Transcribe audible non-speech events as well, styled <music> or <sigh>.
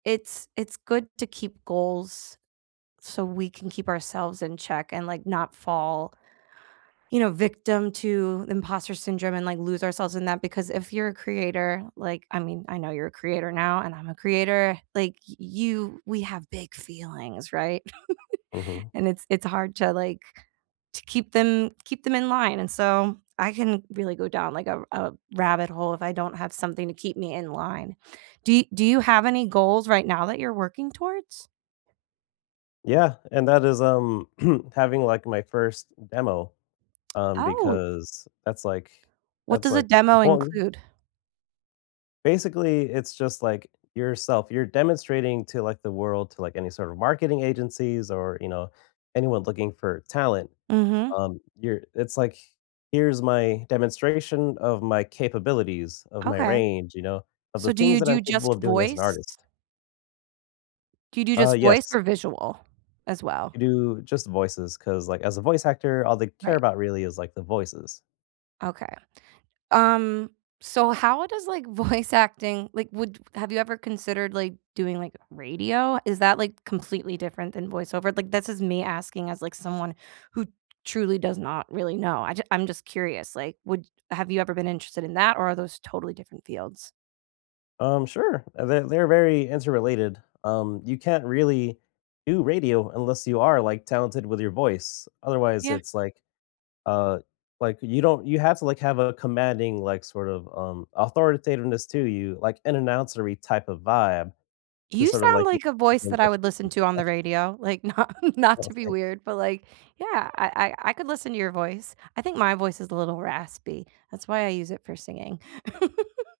It's it's good to keep goals so we can keep ourselves in check and, like, not fall, you know, victim to imposter syndrome and, like, lose ourselves in that, because if you're a creator, like I mean, I know you're a creator now, and I'm a creator, like, y you we have big feelings, right? <chuckles> Mhm. And it's it's hard to, like to keep them keep them in line, and, so, I can really go down, like, a r a rabbit hole if I don't have something to keep me in line. Do you do you have any goals right now that you're working towards? Yeah, and that is, um <clears throat> having, like, my 1st demo, um, Oh. because that's, like What that's, does a like, demo important. include? Basically, it's just, like, yourself you're demonstrating to, like, the world, to, like, any sort of marketing agencies, or, you know, anyone looking for talent. Mhm. Um, your it's, like, "Here's my demonstration of my capabilities, of my Okay. range, you know, of the So, do things you that I'm do capable just of doing as an voice? artist." Do you do Uh, just voice yes. or visual, as I well? do just voices 'cause, like, as a voice actor, all they care Right. about really is, like, the voices. Okay, um so how does, like, voice acting like, would have you ever considered, like, doing, like, radio? Is that, like, completely different than voice-over? Like, this is me asking as, like, someone who truly does not really know, I ju I'm just curious, like, would have you ever been interested in that, or are those totally different fields? Um, sure, they're they're very interrelated, um, you can't really do radio unless you are, like, talented with your voice. Otherwise, Yeah. it's like, uh like, you don't you have to, like, have a commanding, like, sort of, um, authoritativeness to you, like, an announcery type of vibe to You sort of, sound, like, you like, a keep voice in that I touch would you listen keep to in on the touch radio, like, not not Oh, to be thanks. weird, but, like yeah, I I I could listen to your voice, I think my voice is a little raspy, that's why I use it for singing. <chuckles>